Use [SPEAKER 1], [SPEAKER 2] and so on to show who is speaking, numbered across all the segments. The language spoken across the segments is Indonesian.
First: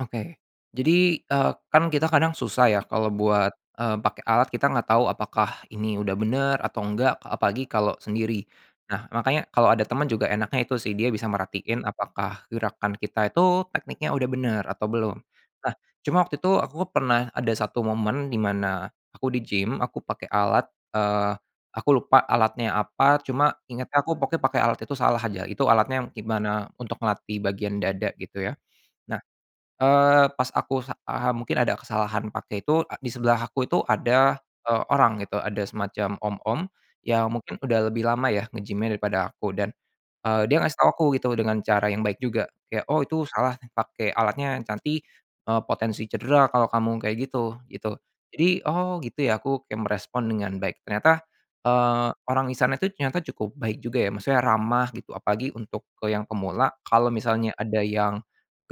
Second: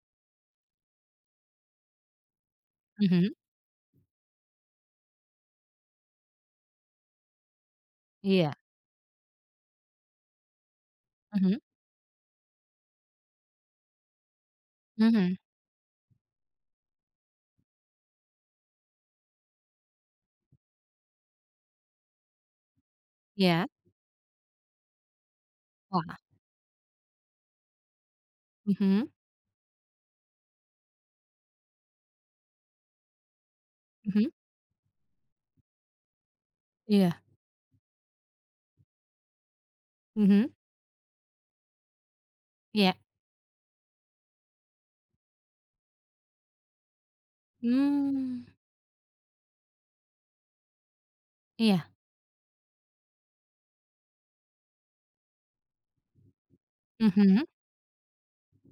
[SPEAKER 1] Oke, jadi, eee, kan kita kadang susah ya kalau
[SPEAKER 2] Mhm.
[SPEAKER 1] buat, eee, pakai alat kita nggak tahu apakah ini udah bener atau enggak apalagi kalau sendiri,
[SPEAKER 2] Iya.
[SPEAKER 1] nah makanya kalau ada teman juga enaknya itu sih dia bisa
[SPEAKER 2] Mhm.
[SPEAKER 1] merhatiin apakah gerakan kita itu tekniknya udah bener atau belum,
[SPEAKER 2] Mhm.
[SPEAKER 1] nah cuma waktu itu aku pernah ada 1 momen dimana, aku di-gym aku pakai alat, eee, aku lupa alatnya apa cuma
[SPEAKER 2] Iya.
[SPEAKER 1] ingetnya aku pokoknya pakai alat itu salah aja itu alatnya
[SPEAKER 2] Wah.
[SPEAKER 1] gimana untuk melatih bagian dada gitu ya,
[SPEAKER 2] Mhm.
[SPEAKER 1] nah, eee, pas aku sa eee, mungkin ada kesalahan pakai itu di sebelah aku itu
[SPEAKER 2] Mhm.
[SPEAKER 1] ada, eee, orang gitu ada semacam om-om,
[SPEAKER 2] Iya.
[SPEAKER 1] yang mungkin udah lebih lama ya nge-gym-nya daripada aku dan,
[SPEAKER 2] Mhm.
[SPEAKER 1] eee, dia ngasih tahu aku gitu dengan cara yang baik juga kayak
[SPEAKER 2] Iya.
[SPEAKER 1] oh itu salah pakai alatnya yang nanti, eee, potensi cedera kalau kamu kayak gitu gitu
[SPEAKER 2] Mmm.
[SPEAKER 1] jadi oh gitu ya aku kayak merespon dengan baik ternyata,
[SPEAKER 2] Iya.
[SPEAKER 1] eee, orang disana itu ternyata cukup baik juga ya maksudnya ramah gitu apalagi untuk ke yang pemula kalau
[SPEAKER 2] Mhm.
[SPEAKER 1] misalnya ada yang,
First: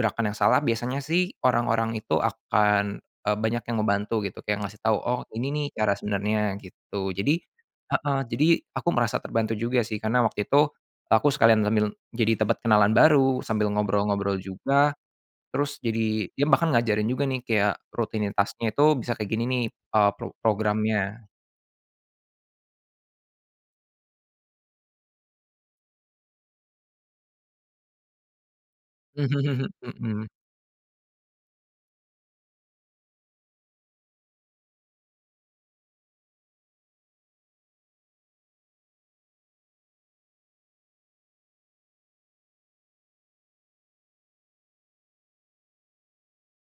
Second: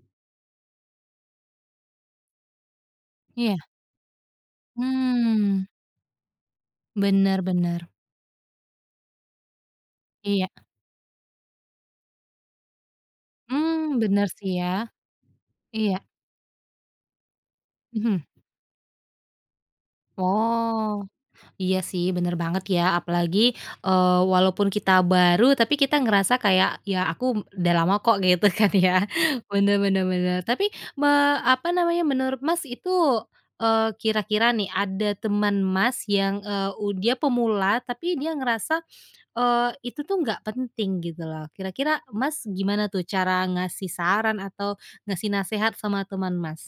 [SPEAKER 1] gerakan yang salah biasanya sih orang-orang itu akan, eee,
[SPEAKER 2] Iya.
[SPEAKER 1] banyak yang ngebantu gitu kayak ngasih tahu oh ini
[SPEAKER 2] Mmm.
[SPEAKER 1] nih cara sebenarnya gitu jadi,
[SPEAKER 2] Bener bener.
[SPEAKER 1] heeh, jadi aku merasa terbantu juga sih karena waktu
[SPEAKER 2] Iya.
[SPEAKER 1] itu, aku sekalian sambil jadi dapat kenalan baru sambil
[SPEAKER 2] Mmm, bener
[SPEAKER 1] ngobrol-ngobrol
[SPEAKER 2] sih ya,
[SPEAKER 1] juga, terus
[SPEAKER 2] iya.
[SPEAKER 1] jadi dia bahkan ngajarin juga nih kayak
[SPEAKER 2] Mhm.
[SPEAKER 1] rutinitasnya itu bisa kayak gini nih, eee, pro
[SPEAKER 2] Oh,
[SPEAKER 1] programnya.
[SPEAKER 2] iya sih bener banget ya apalagi, eee, walaupun kita baru tapi kita ngerasa kayak ya aku udah lama kok gitu kan ya bener bener
[SPEAKER 1] Mhm.
[SPEAKER 2] bener tapi me apa namanya menurut Mas itu, eee, kira-kira nih ada teman Mas yang, eee, u dia pemula tapi dia ngerasa, eee, itu tuh nggak penting gitu loh kira-kira Mas gimana tuh cara ngasih saran atau ngasih nasehat sama teman, Mas?